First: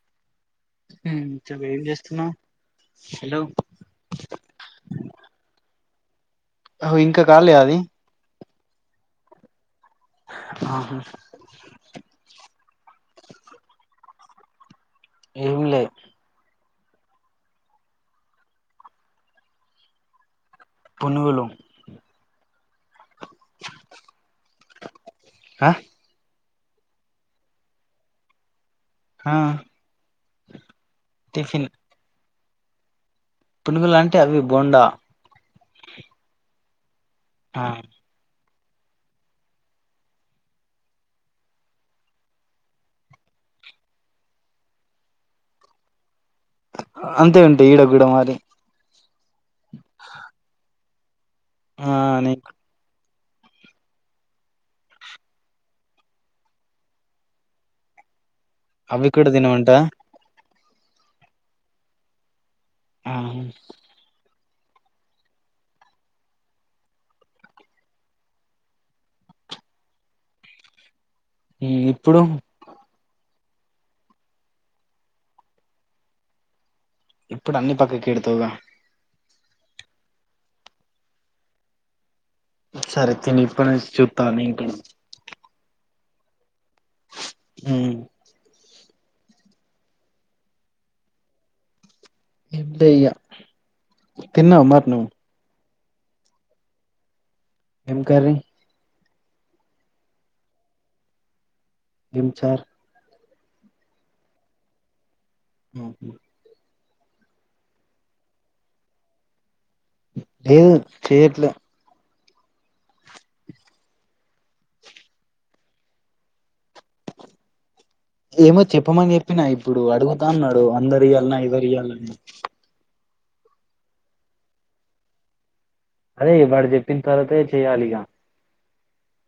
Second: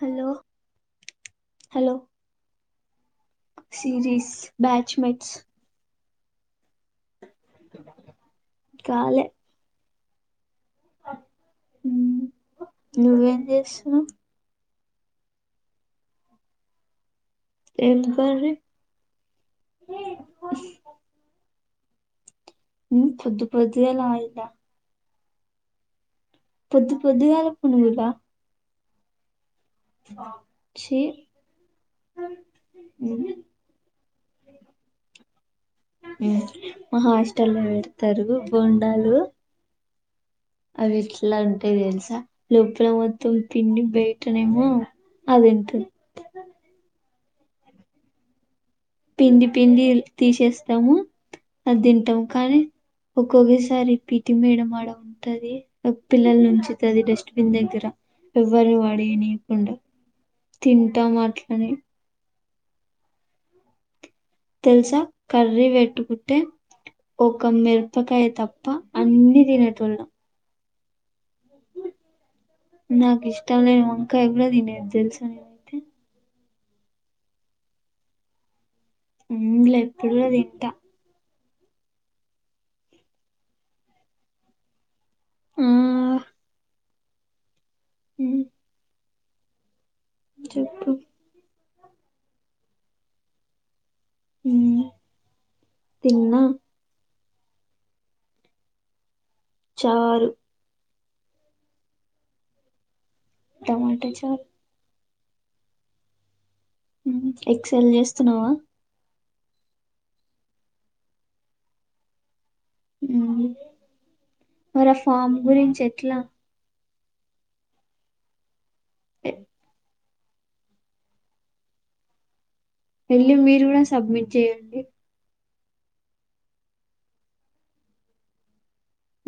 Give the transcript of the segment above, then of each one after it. Hello ఇంక ఏంటి చెప్పు ఏం హలో చేస్తున్నావు హలో సిరీస్, బ్యాచ్మెట్స్ అహో ఇంక కాలే అది కాలె ఆహా ఉమ్ నువ్వేం జేస్తున్నవ్ ఏం లే ఏం కర్రీ ఉ పునుగలు ఉమ్ పొద్దు పొద్దు గాల ఆయిలా ఆ పొద్దు పొద్దుగాల పునుగులా హా చ్చి ఉమ్ పునుగులంటే అవి బోండా ఉమ్ మా హాస్టల్లో ఆ పెడతరు బోండాలు అవి ఎట్లా ఉంటయి తెలుసా లోపల మొత్తం పిండి బయటనేమో అదెంతున్ అంతే ఉంటయి ఈడ గూడ మరి పిండి పిండి తీసేస్తము అది ఆ తింటము నీ కానీ ఒకొక్కసారి పీ టి మేడం ఆడ ఉన్ ఉంటది ఒక పిల్లల్నుంచుతది డస్ట్బిన్ దగ్గర ఎవ్వర్ని అవి కూడా పడేయనియకుండా తినమంటావా తింటామట్లనే ఆ తెల్సా కర్రీ బెట్టుకుంటే ఒక మిరపకాయ తప్ప అన్ని తినేటోళ్ళం ఉమ్ ఇప్పుడు నాకిష్టం లేని వంకాయ గూడ తినేది తెల్సా నేను ఇప్పుడన్ని పక్కకెడతవుగా ఉమ్ లే ఎప్పుడు గూడ తింటా సరే తినిప్పుడి నుంచి చెప్తా నీ [unintelligible] ఆ ఉమ్ హ్మ్ చెప్పు ఏంలే ఇగ తిన్నావ ఉమ్, మరి నువు తిన్నా ఏం కర్రీ చారు ఏం చారు టమాట చారు ఆహ ఉమ్ ఎక్స్ ఎల్ చేస్తున్నవా లేదు చెయట్లే ఉమ్ హ్ మరా ఫామ్ గురించి ఎట్లా ఏమో చెప్పమని ఎ చెప్పిన ఇప్పుడు అడుగుతా అన్నాడు అందరు ఇయాలనా ఇదరు ఇయాలనా అని వెళ్ళి మీరు కూడా సబ్మిట్ చెయ్యండి అదే వాడు చెప్పిన తర్వాతే చెయ్యాలి ఇక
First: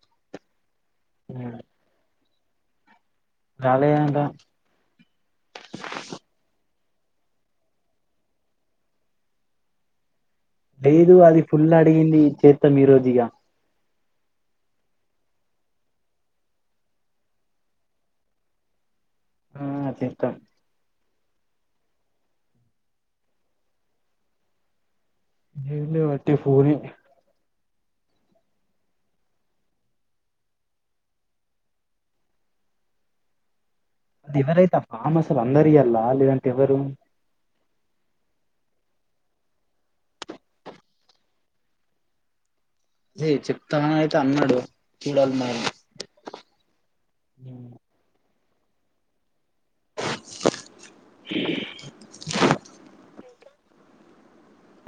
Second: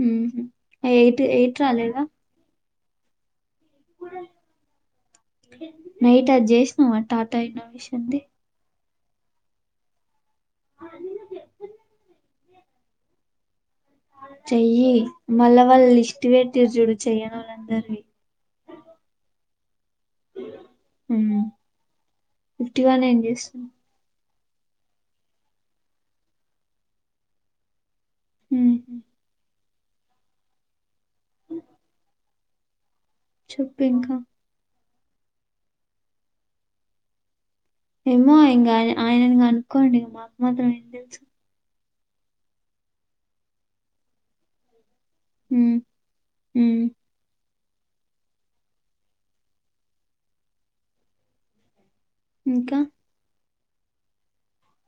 ఉహు ఎయిట్ ఎయిట్ రాలేదా రాలేదంట నైట్ అది చేసినావా టాటా అయిన విషయంది లేదు అది ఫుల్ అడిగింది చేతాం ఈ రోజు ఇగ చెయ్యి మళ్ళా వాళ్ళు లిస్ట్ పెట్టిరు చూడు చెయ్యని వాళ్ళందరివి ఆ చేస్తా ఉమ్ ఫిఫ్టీ వన్ ఏం చేస్తాం ఏం లే వట్టి ఫోర్ ఈ ఉమ్ చెప్పు ఇంక ఎవరైతే ఆ ఫామ్ అసలు అందరి ఇయ్యాలా లేదంటే ఎవరు ఏమో ఇంకా ఆయ ఆయనని కనుకోండి ఇంక మాకు మాత్రం ఏం తెలుసు దే చెప్తానని అయితే అన్నాడు చూడాలి మరి హ్మ్ హ్మ్ ఉమ్ ఇ ఇంకా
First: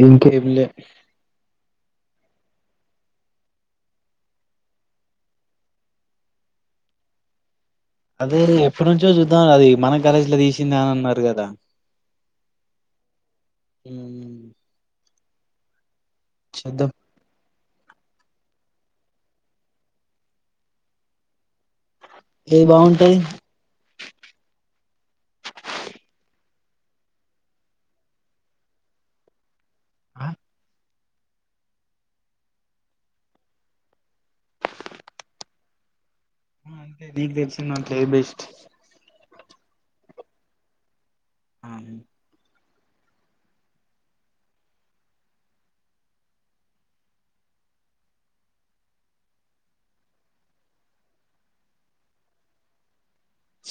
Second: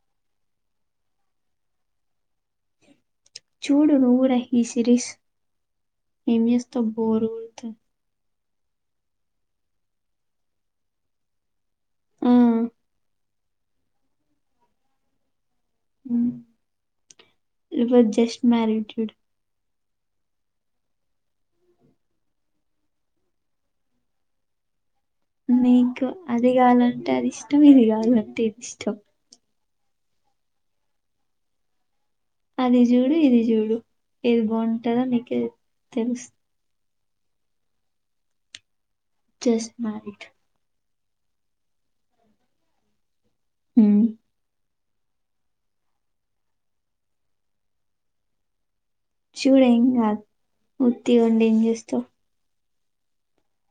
ఇంక ఇమి లే చూడు నువ్వు కూడా ఈ సిరీస్ ఏం చేస్తావు బోరు గొడ్ అదే ఎప్పటి నుంచో చూద్దాం అది మన కాలేజ్లా తీసిందని అన్నారు కదా ఉమ్ ఉమ్ ఉమ్ చూద్దాం యువర్ జస్ట్ మ్యారీడ్ చూడు ఏది బాగుంటది నీకు అది కావాలంటే అది ఇష్టం ఇది కావాలంటే ఇది ఇష్టం ఆ అది చూడు ఇది చూడు ఏది బాగుంటదని నీకే తె తెలుస్ ఆ అంతే నీకు తెలుసు నాకు ఏం బెస్ట్ జస్ట్ మ్యారీడ్ ఆ నిన్ ఉమ్ చూడు ఏం కాదు ఉట్టిగా ఉండి ఏం చేస్తావు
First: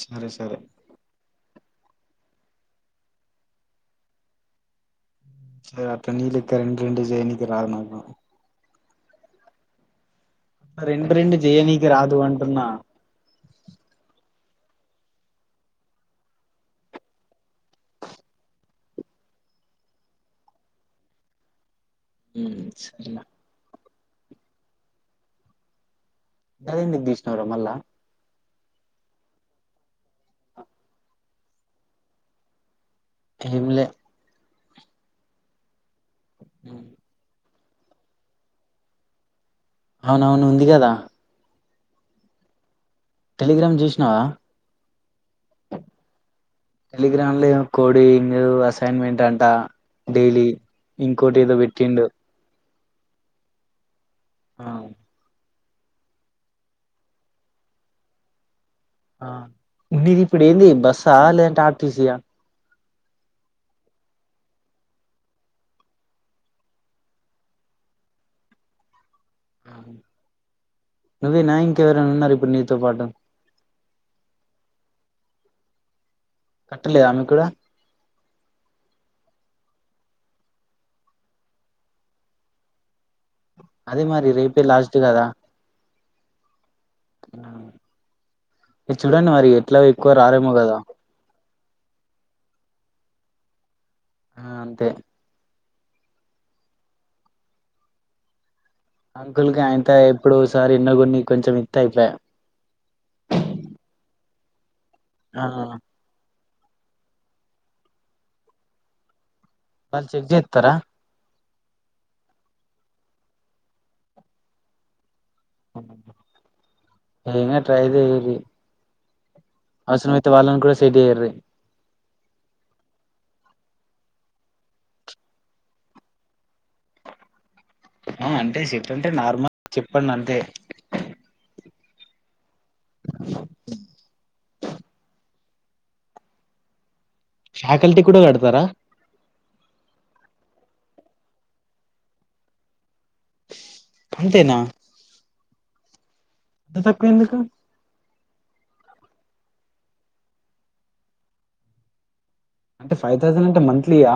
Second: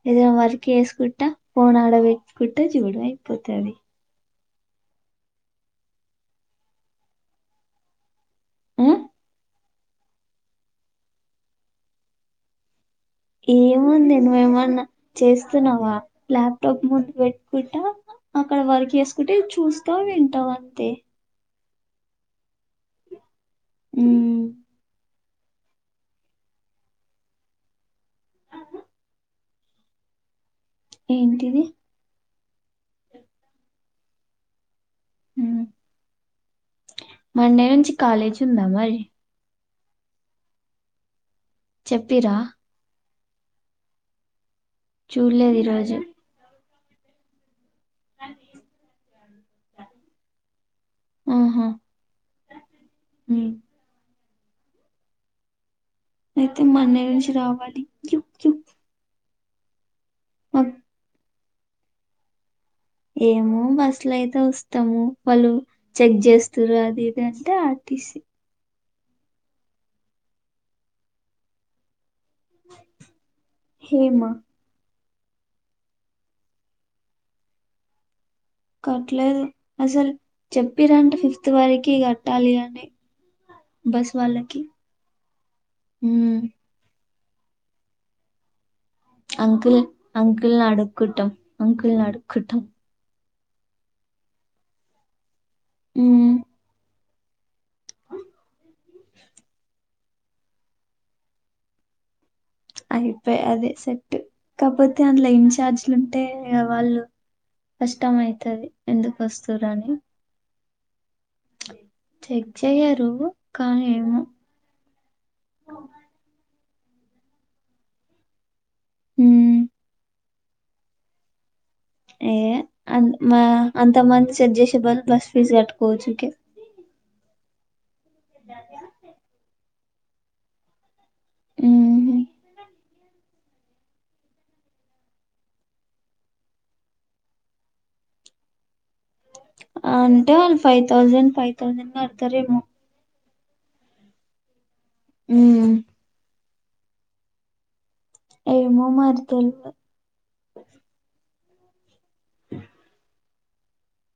సరే ఏదన్నా సరే వర్క్ చేసుకుంటా ఫోన్ ఆడ పెట్టుకుంటా చూడు అయిపోతది సరే అట్ల నీ లెక్క రెండు రెండు చేయనీకి రాదు నాకు మాత్రం ఆ? రెండు రెండు చెయ్యనీకి రాదు అంటున్నా ఏముంది నువ్వేమైనా చేస్తున్నావా లాప్టాప్ ముందుకు పెట్టుకుంటా అక్కడ వర్క్ చేసుకుంటే ఇది చూస్తావు వింటావు అంతే ఉమ్ సరేనా ఉమ్ అది ఎందుకు తీసినావు రా మల్ల ఏంటిది ఏం లే ఉమ్, ఉ ఉమ్ మండే నుంచి కాలేజ్ ఉందా మరి? అవునవును ఉంది కదా చెప్పిర్రా? టెలిగ్రామ్ చూసినావా? చూడ్లేదు ఈరోజు టెలిగ్రామ్ లో ఏదో కోడింగ్, ఏదో అసైన్మెంట్ అంట డైలీ ఇంకోటి ఏదో పెట్టిండు. మ్మ్ ఆ అయితే మండే నుంచి రావాలి యు. ఆ నీది ఇప్పుడేంది మాక్ బస్సా లేదంటే ఆర్టీసీ ఆ ఏమో బస్సులు అయితే వస్తాము, వాళ్ళు చెక్ చేస్తుర్రు అది ఇది అంటే ఆర్టీసీ నువ్వేనా ఇంకా ఎవరైనా ఉన్నారా ఇప్పుడు నీతో పాటు హేమ కట్టలేదా ఆమెకు కూడా కట్లేదు అసలు చెప్పిరంట ఫిఫ్త్ వరకి కట్టాలి అని అదే మరి బస్సువాళ్లకి, రేపే లాస్ట్ కదా హుమ్ చూడండి మరి ఎట్లా ఎక్కువ రారేమో కదా కుట్టం అంకుల్నడుకుట్టం ఆ అంతే ఉమ్మ్ అంకుల్కి అయింత ఎప్పుడో ఓసారి ఎన్నో కొన్ని కొంచెం ఇత్తే అయిపోయె. అయిపోయే అదే సెట్, కాపోతే అందులో ఆ ఇన్చార్జిలుం టే వాళ్ళు కష్టమైతది, ఎందుకు వస్తుర్రని వాళ్ళు చెక్ చేత్తరా? చెక్ చేయరు, కానీ ఏమో ఏంకాదు ట్రై చెయ్యుర్రి ఉమ్మ్ అవసరమైతే వాళ్ళని కూడా సెట్ చేయుర్రి ఏ అ మా అంత మంది సెట్ చేసే బదులు బస్ ఫీజ్ కట్టుకోవచ్చికే ఆ అంటే సెట్ అంటే నార్మల్ చెప్పండి అంతే ఉమ్ [inaudible] ఫ్యాకల్టీ కూడా కడతారా? అంటే వాళ్ళు ఫైవ్ థౌజండ్ ఫైవ్ థౌజండ్ కడతారేమో అంతేనా ఉమ్మ్ అంత తక్కువ ఎందుకు ఏమో మరి తెల్వద్ అంటే ఫైవ్ థౌజండ్ అంటే మంత్లీయా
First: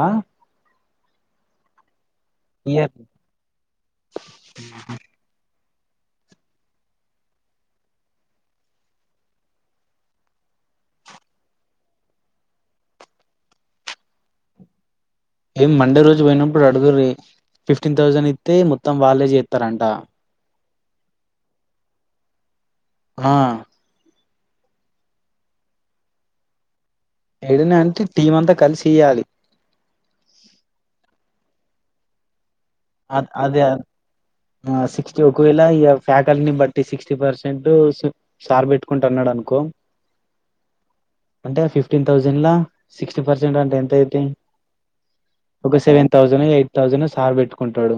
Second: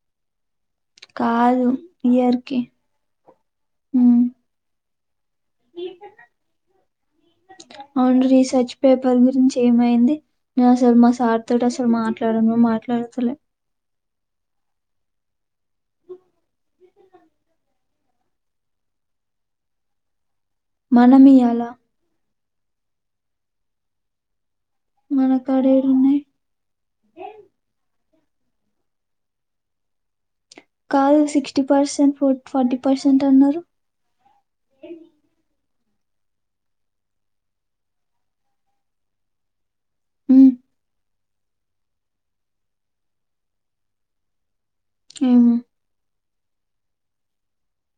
కాదు ఇయర్ కి ఏ ఉమ్ అవును రీసెర్చ్ పేపర్ గురించి ఏమైంది? నేను అసలు మా సార్ తోటి అసలు మాట్లాడను కూడా మాట్లాడతల్లే మండే రోజు వొయినప్పుడు అడుగుర్రి ఫిఫ్టీన్ థౌజండ్ ఇత్తే మొత్తం వాళ్ళే జేతరంట మనమియ్యాల ఆ మనకాడేడున్నాయ్ ఏడున్నా అంటే టీం అంతా కలిసియ్యాలి కాద్ సిక్స్టీ పర్సెన్ ఫు ఫార్టీ పర్స్ ఆద్ అదే ఆన్ ఆ సిక్స్టీ ఒకవేళ ఇగ ఫ్యాకల్ని బట్టి సిక్స్టీ పర్సెంటూ సు సార్ బెట్టుకుంటా అన్నాడనుకో ఊ అంటే ఆ ఫిఫ్టీన్ థౌజెన్ లా సిక్స్టీ పర్సెంటంటే ఎంతైద్ది ఏమో ఒక సెవెన్ థౌజనో ఎయిట్ థౌజనో సార్ బెట్టుకుంటాడు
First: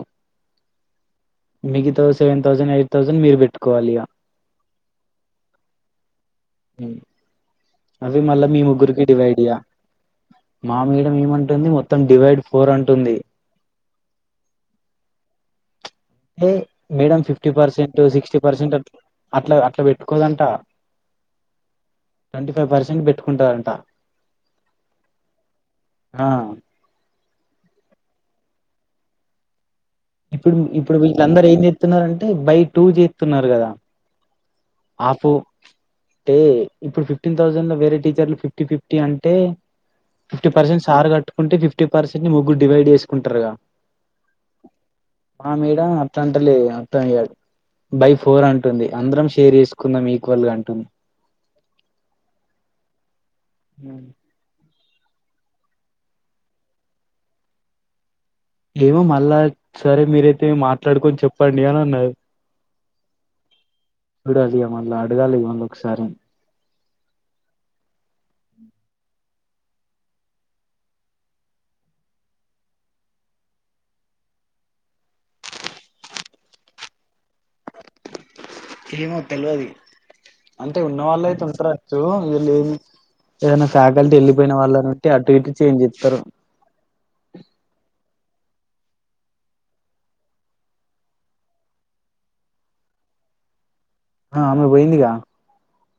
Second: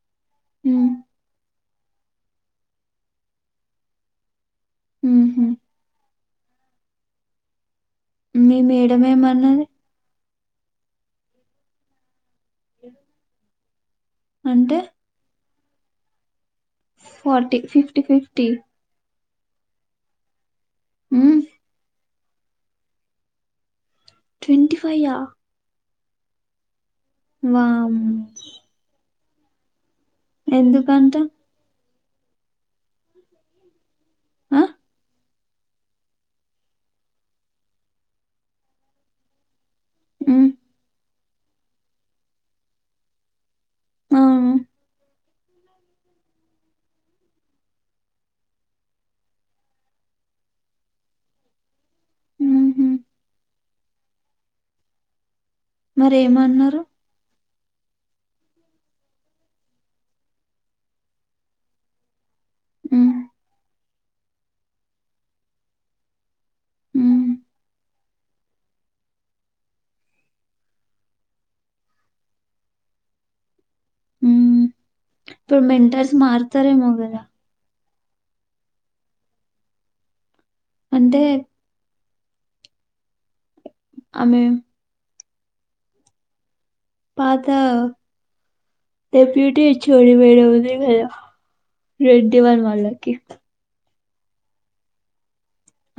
హ్మ్ మిగతా సెవన్ థౌజను ఎయిట్ థౌజన్ మీర్ బెట్టుకోవాలిగా ఊహు ఉ అవి మళ్ళా మీ మేడం ముగ్గురుకి డివైడిగా ఏమన్నది మామొల్గ మేమంటుంది మొత్తం డివైడ్ ఫోర్ అంటుంది అంటే టే madam fifty forty percent sixty fifty పర్సెంటట్ల అట్లా అట్ల వెట్టుకోదంట ఊ ట్వంటీ ఫైవ్ పర్సెంట్ బెట్టుకుంటాదంట ట్వంటి ఫైయ్యా ఆ వామ్ ఇప్పుడు ఇప్పుడు ఎందుకంట వీళ్ళందరూ ఏం జేత్తున్నారంటే బై టూ జేత్తున్నారు గదా ఆ ఆఫూ టే ఇప్పుడు ఫిఫ్టీన్ థౌజండ్ లో వేరే టీచర్లు ఫిఫ్టీ ఫిఫ్టీ అంటే ఫిఫ్టీ హ్మ్ పర్సెన్ సారు గట్టుకుంటే ఫిఫ్టీ పర్సెంట్ ని ముగ్గు డివైడ్ జేస్కుంటరుగా అవును మా మేడమ్ అట్లంటలేదు గా [unintelligible] బై ఫోర్ అంటుంది అందరం షేర్ జేస్కుందాం ఈక్వల్ గా అంటుంది హుహు ఊ మరి ఏమన్నారు ఏమో మళ్ళా సరే మీరైతే మాట్లాడుకొన్ చొప్పండి అని అన్నా [unintelligible] ఉ చూడాలిగా మళ్ళా అడగాలిగ మళ్ళొకసారి హ్మ్ ఊ ఇఫ్ మెంటర్స్ మార్తారేమో గదా ఏమో తెల్వాది అంటే ఉన్నవాల్లే [unintelligible] వీల్లేమి ఏదైనా ఫ్యాకల్టీ ఆమె ఎళ్ళిపోయిన వాళ్ళనుట్టే అటు ఇట్టు చేంజ్ జేత్తరు పాతావ్ [unintelligible] అ ఆమె వొయ్యిందిగా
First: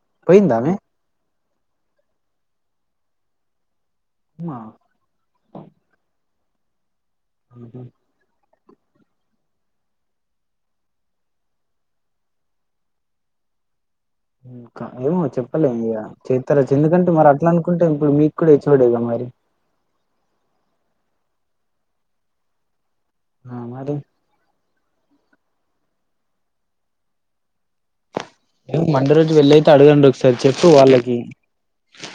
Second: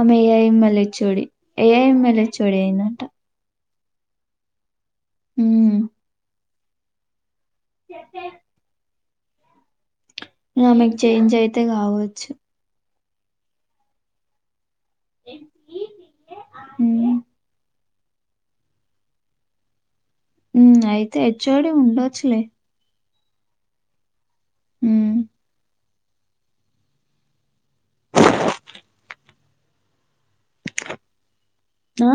ఆమె ఏఐ మళ్ళ ఎచ్ఓడి ఏఐ మాళ్ళి హెచ్ఓడి అయిందంట ఉమ్మా ఊహు [inaudible] [unintelligible] ఆమెక్ చేంజ్ అయితే కావోచ్చు [unintelligible] చెప్పలేం ఇక చేత్తరా ఎందుకంటే ఉమ్, మరి అట్లా అనుకుంటే ఇప్పుడు మీక్ క్కూడా హెచ్ ఒడే గా మరి అయితే ఎచ్ ఓడి ఉండొచ్చులే ఆ మరి ఉ మండె రోజు వెళ్ళి అయితే అడగండి ఒకసారి చెప్పు వాళ్ళకి ఆ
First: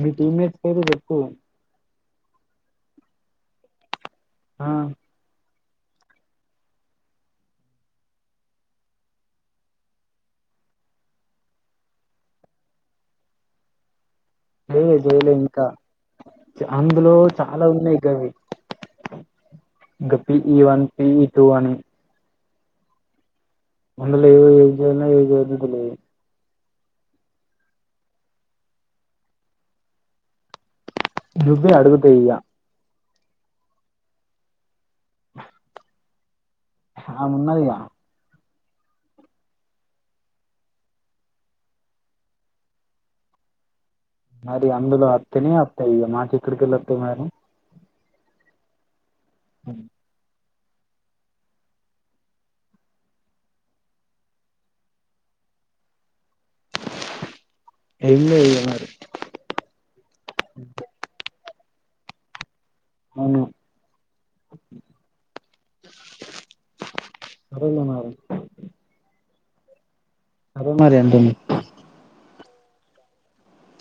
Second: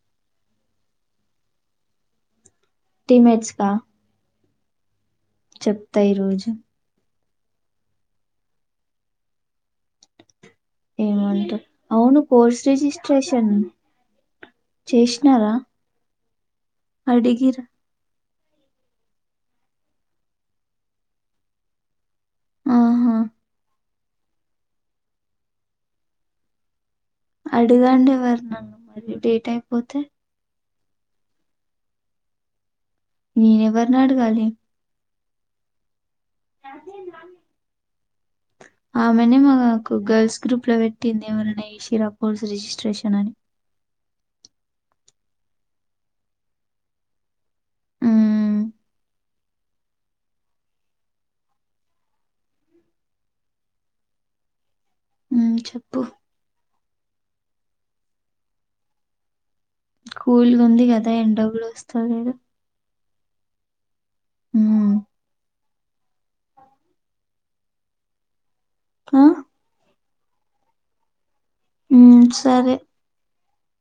మీ టీమేట్స్ పేరు చెప్పు టీమేట్స్ కా ఆ చెప్తా ఈరోజు ఏమంటా అవును కోర్స్ రిజిస్ట్రేషన్ లే చేయలే చేసినారా ఇంకా అందులో అడిగిరా చాలా ఉన్నాయి గవి [unintelligible] పీ వన్ పీజీ టూ అని ఆహ అందులో ఎం చేయాలో చేయొద్దొ తెలియదు కొన్ని అడగండి ఎవరినన్న మరి డేటా అయిపోతే నువ్యే అడుగుతె ఇయ్య నేన్ ఎవర్ని అడగాలి ఆమె ఉన్నదిగ ఆమెనే మాకు గర్ల్స్ గ్రూప్ లో పెట్టింది. ఎమరన్నా షిరా పోల్స్ రిజిస్ట్రేషన్ అని మరి అందులో అత్తనే వత్తాయి మా చి ఇక్కడికిళ అత్తాయి మరి ఉమ్, అన్ ఉమ్ చెప్పు ఏళ్లి ఏయ్యి మరి కూల్గ ఉంది కదా ఎండ కూడా వస్తాలేదు అవును హ్మ్ సరేలె మరి ఆ సరె మరి అంటున్న ఉమ్ సరే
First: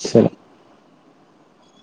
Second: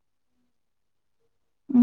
సరే ఉ